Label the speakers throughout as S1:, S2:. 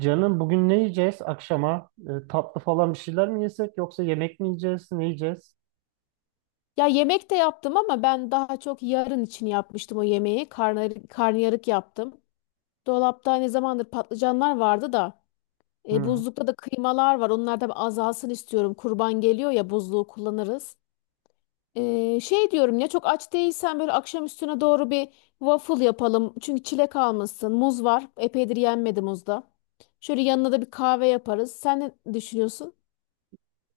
S1: Canım bugün ne yiyeceğiz akşama? Tatlı falan bir şeyler mi yesek yoksa yemek mi yiyeceğiz? Ne yiyeceğiz?
S2: Ya yemek de yaptım ama ben daha çok yarın için yapmıştım o yemeği. Karnıyarık yaptım. Dolapta ne zamandır patlıcanlar vardı da
S1: Hı.
S2: buzlukta da kıymalar var. Onlar da bir azalsın istiyorum. Kurban geliyor ya buzluğu kullanırız. Şey diyorum ya çok aç değilsen böyle akşam üstüne doğru bir waffle yapalım. Çünkü çilek almışsın. Muz var. Epeydir yenmedi muzda. Şöyle yanına da bir kahve yaparız. Sen ne düşünüyorsun?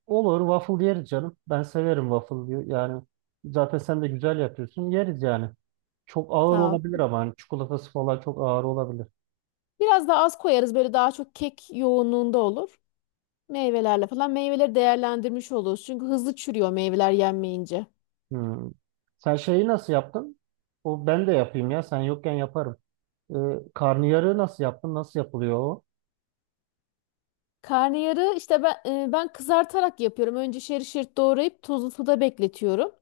S1: Olur, waffle yeriz canım. Ben severim waffle diyor. Yani zaten sen de güzel yapıyorsun. Yeriz yani. Çok ağır
S2: Sağ ol.
S1: olabilir ama hani çikolatası falan çok ağır olabilir.
S2: Biraz daha az koyarız böyle daha çok kek yoğunluğunda olur. Meyvelerle falan meyveleri değerlendirmiş oluyoruz. Çünkü hızlı çürüyor meyveler yenmeyince.
S1: Hı. Sen şeyi nasıl yaptın? O ben de yapayım ya. Sen yokken yaparım. E, karnıyarığı nasıl yaptın? Nasıl yapılıyor o?
S2: Karnıyarı işte ben kızartarak yapıyorum. Önce şerit şerit doğrayıp tuzlu suda bekletiyorum.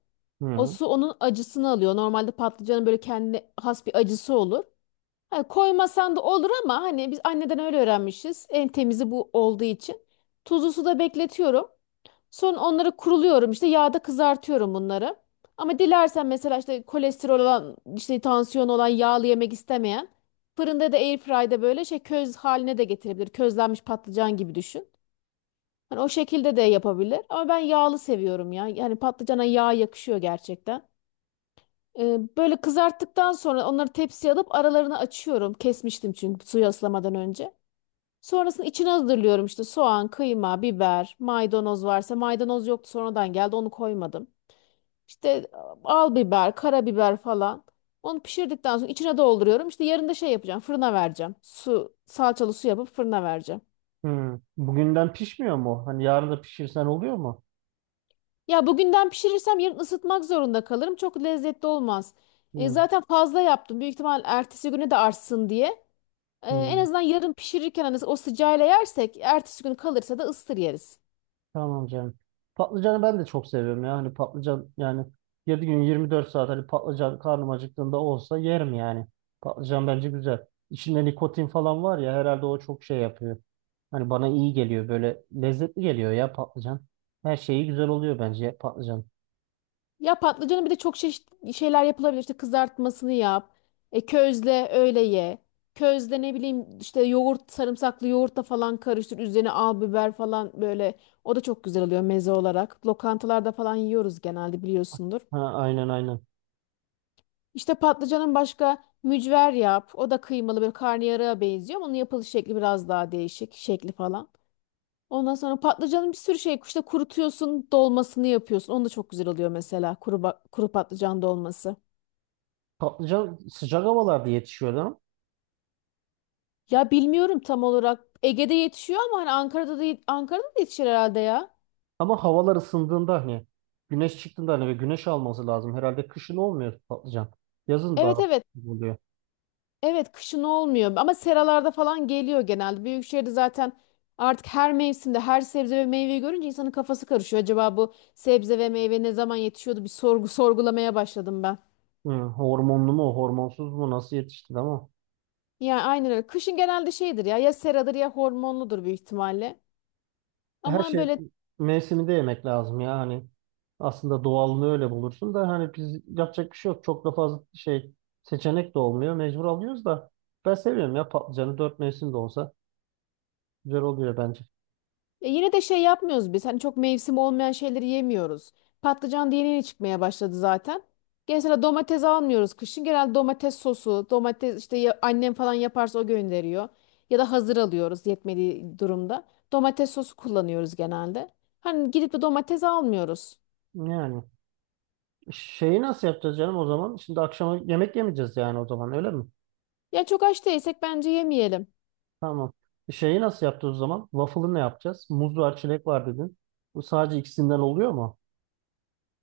S2: O
S1: Hı.
S2: su onun acısını alıyor. Normalde patlıcanın böyle kendine has bir acısı olur. Hani koymasan da olur ama hani biz anneden öyle öğrenmişiz. En temizi bu olduğu için. Tuzlu suda bekletiyorum. Sonra onları kuruluyorum işte yağda kızartıyorum bunları. Ama dilersen mesela işte kolesterol olan işte tansiyon olan yağlı yemek istemeyen fırında da airfryde böyle şey köz haline de getirebilir. Közlenmiş patlıcan gibi düşün. Hani o şekilde de yapabilir. Ama ben yağlı seviyorum ya. Yani patlıcana yağ yakışıyor gerçekten. Böyle kızarttıktan sonra onları tepsiye alıp aralarını açıyorum. Kesmiştim çünkü suyu ıslamadan önce. Sonrasında içine hazırlıyorum işte soğan, kıyma, biber, maydanoz varsa maydanoz yoktu sonradan geldi onu koymadım. İşte al biber, karabiber falan. Onu pişirdikten sonra içine dolduruyorum. İşte yarın da şey yapacağım fırına vereceğim. Su, salçalı su yapıp fırına vereceğim.
S1: Hı. Bugünden pişmiyor mu? Hani yarın da pişirsen oluyor mu?
S2: Ya bugünden pişirirsem yarın ısıtmak zorunda kalırım. Çok lezzetli olmaz.
S1: Hı.
S2: Zaten fazla yaptım. Büyük ihtimal ertesi güne de artsın diye. En
S1: Hı.
S2: azından yarın pişirirken hani o sıcağıyla yersek ertesi gün kalırsa da ıstır yeriz.
S1: Tamam canım. Patlıcanı ben de çok seviyorum ya. Hani patlıcan yani 7 gün 24 saat hani patlıcan karnım acıktığında olsa yerim yani. Patlıcan bence güzel. İçinde nikotin falan var ya, herhalde o çok şey yapıyor. Hani bana iyi geliyor, böyle lezzetli geliyor ya patlıcan. Her şeyi güzel oluyor bence patlıcan.
S2: Ya patlıcanı bir de çok çeşitli şeyler yapılabilir. İşte kızartmasını yap. Közle öyle ye. Közle ne bileyim işte yoğurt, sarımsaklı yoğurtla falan karıştır. Üzerine al biber falan böyle. O da çok güzel oluyor meze olarak. Lokantalarda falan yiyoruz genelde biliyorsundur.
S1: Ha, aynen aynen.
S2: İşte patlıcanın başka mücver yap. O da kıymalı böyle karnıyarığa benziyor. Onun yapılış şekli biraz daha değişik. Şekli falan. Ondan sonra patlıcanın bir sürü şey işte kurutuyorsun, dolmasını yapıyorsun. Onu da çok güzel oluyor mesela kuru patlıcan dolması.
S1: Patlıcan sıcak havalarda yetişiyor değil mi?
S2: Ya bilmiyorum tam olarak. Ege'de yetişiyor ama hani Ankara'da da yetişir herhalde ya.
S1: Ama havalar ısındığında hani güneş çıktığında hani ve güneş alması lazım. Herhalde kışın olmuyor patlıcan. Yazın
S2: Evet
S1: daha
S2: evet.
S1: oluyor.
S2: Evet kışın olmuyor ama seralarda falan geliyor genelde. Büyükşehir'de zaten artık her mevsimde her sebze ve meyveyi görünce insanın kafası karışıyor. Acaba bu sebze ve meyve ne zaman yetişiyordu bir sorgulamaya başladım ben.
S1: Hı, hormonlu mu, hormonsuz mu, nasıl yetişti ama
S2: Yani aynen öyle. Kışın genelde şeydir ya ya seradır ya hormonludur büyük ihtimalle.
S1: her
S2: Ama
S1: şey
S2: böyle
S1: mevsiminde yemek lazım ya hani, aslında doğalını öyle bulursun da hani biz yapacak bir şey yok. Çok da fazla şey, seçenek de olmuyor. Mecbur alıyoruz da ben seviyorum ya patlıcanı, 4 mevsim de olsa güzel oluyor bence.
S2: ya yine de şey yapmıyoruz biz. Hani çok mevsim olmayan şeyleri yemiyoruz. Patlıcan da yeni yeni çıkmaya başladı zaten. Genelde domates almıyoruz kışın. Genelde domates sosu, domates işte annem falan yaparsa o gönderiyor. Ya da hazır alıyoruz yetmediği durumda. Domates sosu kullanıyoruz genelde. Hani gidip de domates almıyoruz.
S1: Yani şeyi nasıl yapacağız canım o zaman? Şimdi akşama yemek yemeyeceğiz yani o zaman, öyle mi?
S2: Ya çok aç değilsek bence yemeyelim.
S1: Tamam. Şeyi nasıl yapacağız o zaman? Waffle'ı ne yapacağız? Muz var, çilek var dedin. Bu sadece ikisinden oluyor mu?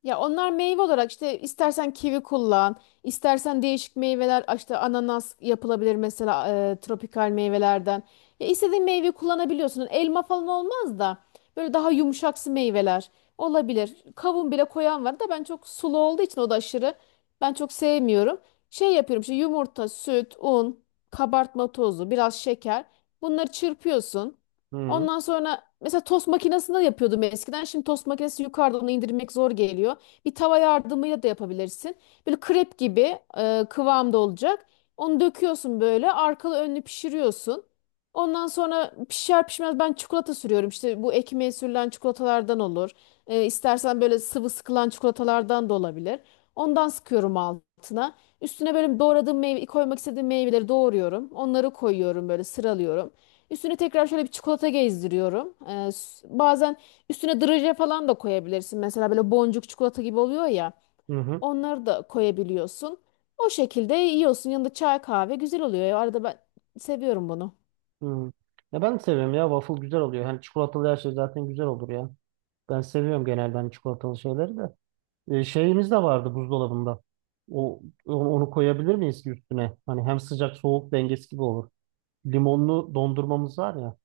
S2: Ya onlar meyve olarak işte istersen kivi kullan, istersen değişik meyveler işte ananas yapılabilir mesela tropikal meyvelerden. Ya istediğin meyve kullanabiliyorsun. Elma falan olmaz da böyle daha yumuşaksı meyveler olabilir. Kavun bile koyan var da ben çok sulu olduğu için o da aşırı ben çok sevmiyorum. Şey yapıyorum işte yumurta, süt, un, kabartma tozu, biraz şeker. Bunları çırpıyorsun.
S1: Hı
S2: Ondan sonra mesela tost makinesinde yapıyordum eskiden. Şimdi tost makinesi yukarıdan onu indirmek zor geliyor. Bir tava yardımıyla da yapabilirsin. Böyle krep gibi kıvamda olacak. Onu döküyorsun böyle arkalı önlü pişiriyorsun. Ondan sonra pişer pişmez ben çikolata sürüyorum. İşte bu ekmeğe sürülen çikolatalardan olur. İstersen böyle sıvı sıkılan çikolatalardan da olabilir. Ondan sıkıyorum altına. Üstüne böyle doğradığım meyve, koymak istediğim meyveleri doğruyorum. Onları koyuyorum böyle sıralıyorum. Üstüne tekrar şöyle bir çikolata gezdiriyorum. Bazen üstüne draje falan da koyabilirsin. Mesela böyle boncuk çikolata gibi oluyor ya.
S1: hı. Hı.
S2: Onları da koyabiliyorsun. O şekilde yiyorsun. Yanında çay kahve güzel oluyor. Ya, arada ben seviyorum bunu.
S1: Hmm. Ya ben de seviyorum ya. Waffle güzel oluyor. Hani çikolatalı her şey zaten güzel olur ya. Ben seviyorum genelde hani çikolatalı şeyleri de. Şeyimiz de vardı buzdolabında. O, onu koyabilir miyiz ki üstüne? Hani hem sıcak soğuk dengesi gibi olur. Limonlu dondurmamız var ya.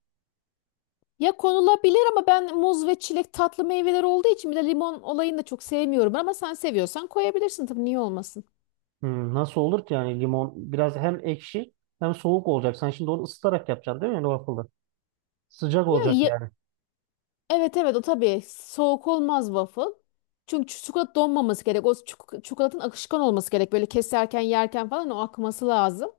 S2: Ya konulabilir ama ben muz ve çilek tatlı meyveler olduğu için bir de limon olayını da çok sevmiyorum. Ama sen seviyorsan koyabilirsin tabii niye olmasın.
S1: Hmm, nasıl olur ki yani, limon biraz hem ekşi hem soğuk olacak. Sen şimdi onu ısıtarak yapacaksın değil mi yani, waffle'ı? Sıcak olacak
S2: Ya
S1: yani.
S2: Evet evet o tabii soğuk olmaz waffle. Çünkü çikolata donmaması gerek. O çikolatanın akışkan olması gerek. Böyle keserken yerken falan o akması lazım.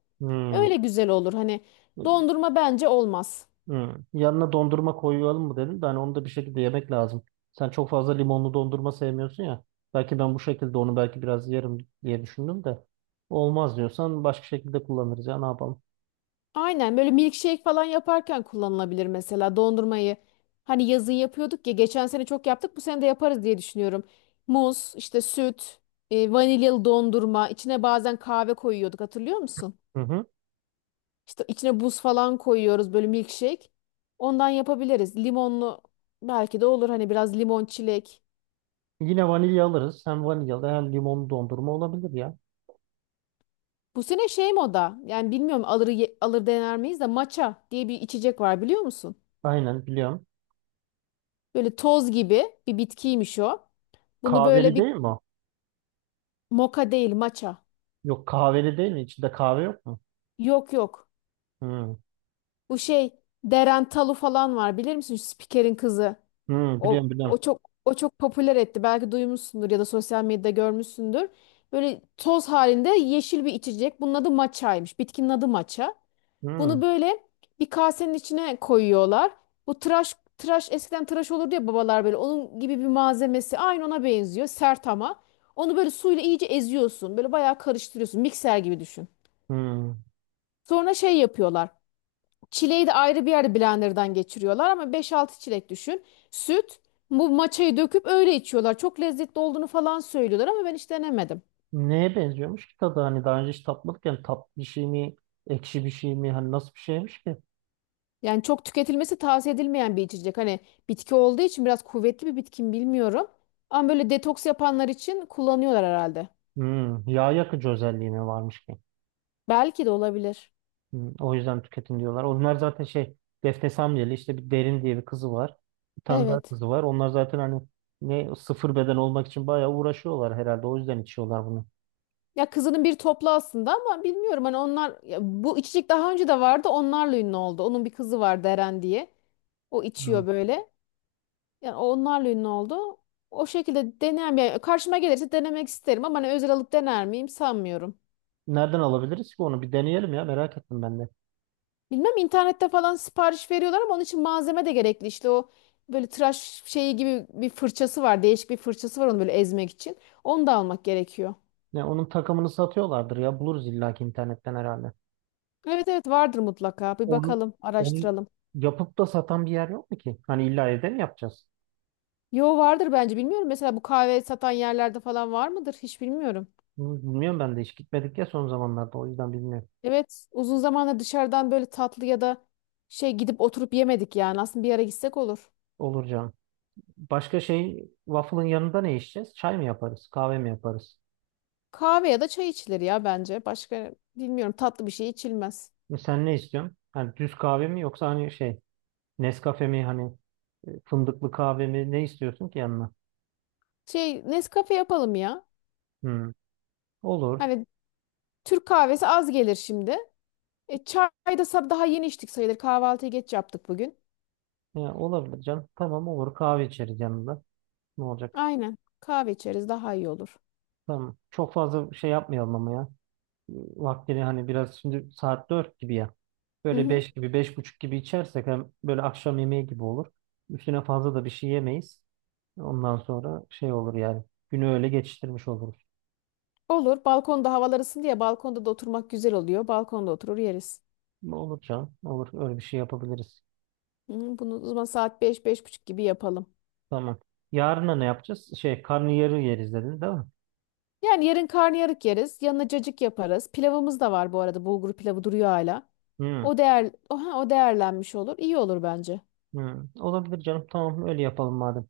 S2: Öyle güzel olur. Hani
S1: Hmm.
S2: dondurma bence olmaz.
S1: Hı. Yanına dondurma koyalım mı dedim de hani onu da bir şekilde yemek lazım. Sen çok fazla limonlu dondurma sevmiyorsun ya. Belki ben bu şekilde onu belki biraz yerim diye düşündüm de. Olmaz diyorsan başka şekilde kullanırız ya, ne yapalım.
S2: Aynen böyle milkshake falan yaparken kullanılabilir mesela dondurmayı. Hani yazın yapıyorduk ya geçen sene çok yaptık bu sene de yaparız diye düşünüyorum. Muz, işte süt, vanilyalı dondurma, içine bazen kahve koyuyorduk hatırlıyor musun?
S1: Hı hı.
S2: İşte içine buz falan koyuyoruz böyle milkshake. Ondan yapabiliriz. Limonlu belki de olur hani biraz limon çilek.
S1: Yine vanilya alırız. Hem vanilyalı hem limonlu dondurma olabilir ya.
S2: Bu sene şey moda yani bilmiyorum alır dener miyiz de matcha diye bir içecek var biliyor musun?
S1: Aynen, biliyorum.
S2: Böyle toz gibi bir bitkiymiş o. Bunu böyle
S1: Kahveli
S2: bir
S1: değil mi o?
S2: moka değil matcha.
S1: Yok, kahveli değil mi? İçinde kahve yok mu?
S2: Yok yok.
S1: Hı.
S2: Bu şey Deren Talu falan var bilir misin? Şu spikerin kızı.
S1: Hı,
S2: O,
S1: biliyorum biliyorum.
S2: o çok o çok popüler etti. Belki duymuşsundur ya da sosyal medyada görmüşsündür. Böyle toz halinde yeşil bir içecek. Bunun adı matchaymış. Bitkinin adı matcha.
S1: Hı.
S2: Bunu böyle bir kasenin içine koyuyorlar. Bu tıraş eskiden tıraş olurdu ya babalar böyle. Onun gibi bir malzemesi aynı ona benziyor. Sert ama. Onu böyle suyla iyice eziyorsun. Böyle bayağı karıştırıyorsun. Mikser gibi düşün.
S1: Hı.
S2: Sonra şey yapıyorlar. Çileği de ayrı bir yerde blenderdan geçiriyorlar ama beş altı çilek düşün. Süt, bu maçayı döküp öyle içiyorlar. Çok lezzetli olduğunu falan söylüyorlar ama ben hiç denemedim.
S1: Neye benziyormuş ki tadı? Hani daha önce hiç tatmadık yani, tatlı bir şey mi? Ekşi bir şey mi? Hani nasıl bir şeymiş ki?
S2: Yani çok tüketilmesi tavsiye edilmeyen bir içecek. Hani bitki olduğu için biraz kuvvetli bir bitki mi bilmiyorum. Ama böyle detoks yapanlar için kullanıyorlar herhalde.
S1: Hmm, yağ yakıcı özelliğine varmış ki.
S2: Belki de olabilir.
S1: Hmm, o yüzden tüketin diyorlar. Onlar zaten şey, Defne Samyeli, işte bir Derin diye bir kızı var. Bir tane daha
S2: Evet.
S1: kızı var. Onlar zaten hani ne, 0 beden olmak için bayağı uğraşıyorlar herhalde. O yüzden içiyorlar bunu.
S2: Ya kızının bir toplu aslında ama bilmiyorum hani onlar ya bu içecek daha önce de vardı onlarla ünlü oldu. Onun bir kızı vardı Eren diye. O
S1: Hmm.
S2: içiyor böyle. Yani onlarla ünlü oldu. O şekilde deneyen yani karşıma gelirse denemek isterim ama hani özel alıp dener miyim sanmıyorum.
S1: Nereden alabiliriz ki onu? Bir deneyelim ya, merak ettim ben de.
S2: Bilmem internette falan sipariş veriyorlar ama onun için malzeme de gerekli. İşte o böyle tıraş şeyi gibi bir fırçası var. Değişik bir fırçası var onu böyle ezmek için. Onu da almak gerekiyor.
S1: Ya onun takımını satıyorlardır ya. Buluruz illaki internetten herhalde.
S2: Evet evet vardır mutlaka. Bir
S1: Onu,
S2: bakalım,
S1: onu
S2: araştıralım.
S1: yapıp da satan bir yer yok mu ki? Hani illa evde mi yapacağız?
S2: Yo vardır bence bilmiyorum. Mesela bu kahve satan yerlerde falan var mıdır? Hiç bilmiyorum.
S1: Hmm, bilmiyorum ben de, hiç gitmedik ya son zamanlarda. O yüzden bilmiyorum.
S2: Evet uzun zamandır dışarıdan böyle tatlı ya da şey gidip oturup yemedik yani. Aslında bir ara gitsek olur.
S1: Olur canım. Başka, şey, waffle'ın yanında ne içeceğiz? Çay mı yaparız? Kahve mi yaparız?
S2: Kahve ya da çay içilir ya bence. Başka bilmiyorum tatlı bir şey içilmez.
S1: Sen ne istiyorsun? Hani düz kahve mi yoksa hani şey, Nescafe mi, hani fındıklı kahve mi, ne istiyorsun ki yanına?
S2: Şey Nescafe yapalım ya.
S1: Hmm, olur.
S2: Hani Türk kahvesi az gelir şimdi. Çay da daha yeni içtik sayılır. Kahvaltıyı geç yaptık bugün.
S1: Ya, olabilir canım. Tamam, olur kahve içeriz yanında. Ne olacak?
S2: Aynen. Kahve içeriz daha iyi olur.
S1: Tamam. Çok fazla şey yapmayalım ama ya. Vaktini hani biraz, şimdi saat 4 gibi ya.
S2: Hı
S1: Böyle
S2: hı.
S1: 5 gibi, 5.30 gibi içersek hem böyle akşam yemeği gibi olur. Üstüne fazla da bir şey yemeyiz. Ondan sonra şey olur yani. Günü öyle geçiştirmiş oluruz.
S2: Olur. Balkonda havalar ısındı ya balkonda da oturmak güzel oluyor. Balkonda oturur yeriz.
S1: Olur canım. Olur. Öyle bir şey yapabiliriz.
S2: Hı, bunu o zaman saat 5 beş buçuk gibi yapalım.
S1: Tamam. Yarına ne yapacağız? Şey, karnıyarı yeriz dedin değil mi?
S2: Yani yarın karnıyarık yeriz. Yanına cacık yaparız. Pilavımız da var bu arada. Bulgur pilavı duruyor hala.
S1: Hmm.
S2: O değerlenmiş olur. İyi olur bence.
S1: Hmm. Olabilir canım. Tamam, öyle yapalım madem.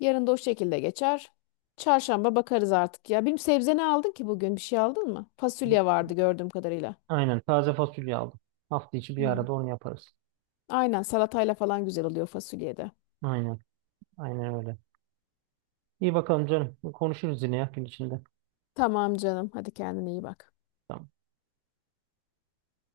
S2: Yarın da o şekilde geçer. Çarşamba bakarız artık ya. Benim sebze ne aldın ki bugün? Bir şey aldın mı?
S1: Bu-
S2: Fasulye vardı gördüğüm kadarıyla.
S1: Aynen. Taze fasulye aldım. Hafta içi bir
S2: Hmm.
S1: arada onu yaparız.
S2: Aynen salatayla falan güzel oluyor fasulyede.
S1: Aynen. Aynen öyle. İyi bakalım canım. Konuşuruz yine ya gün içinde.
S2: Tamam canım. Hadi kendine iyi bak.
S1: Tamam.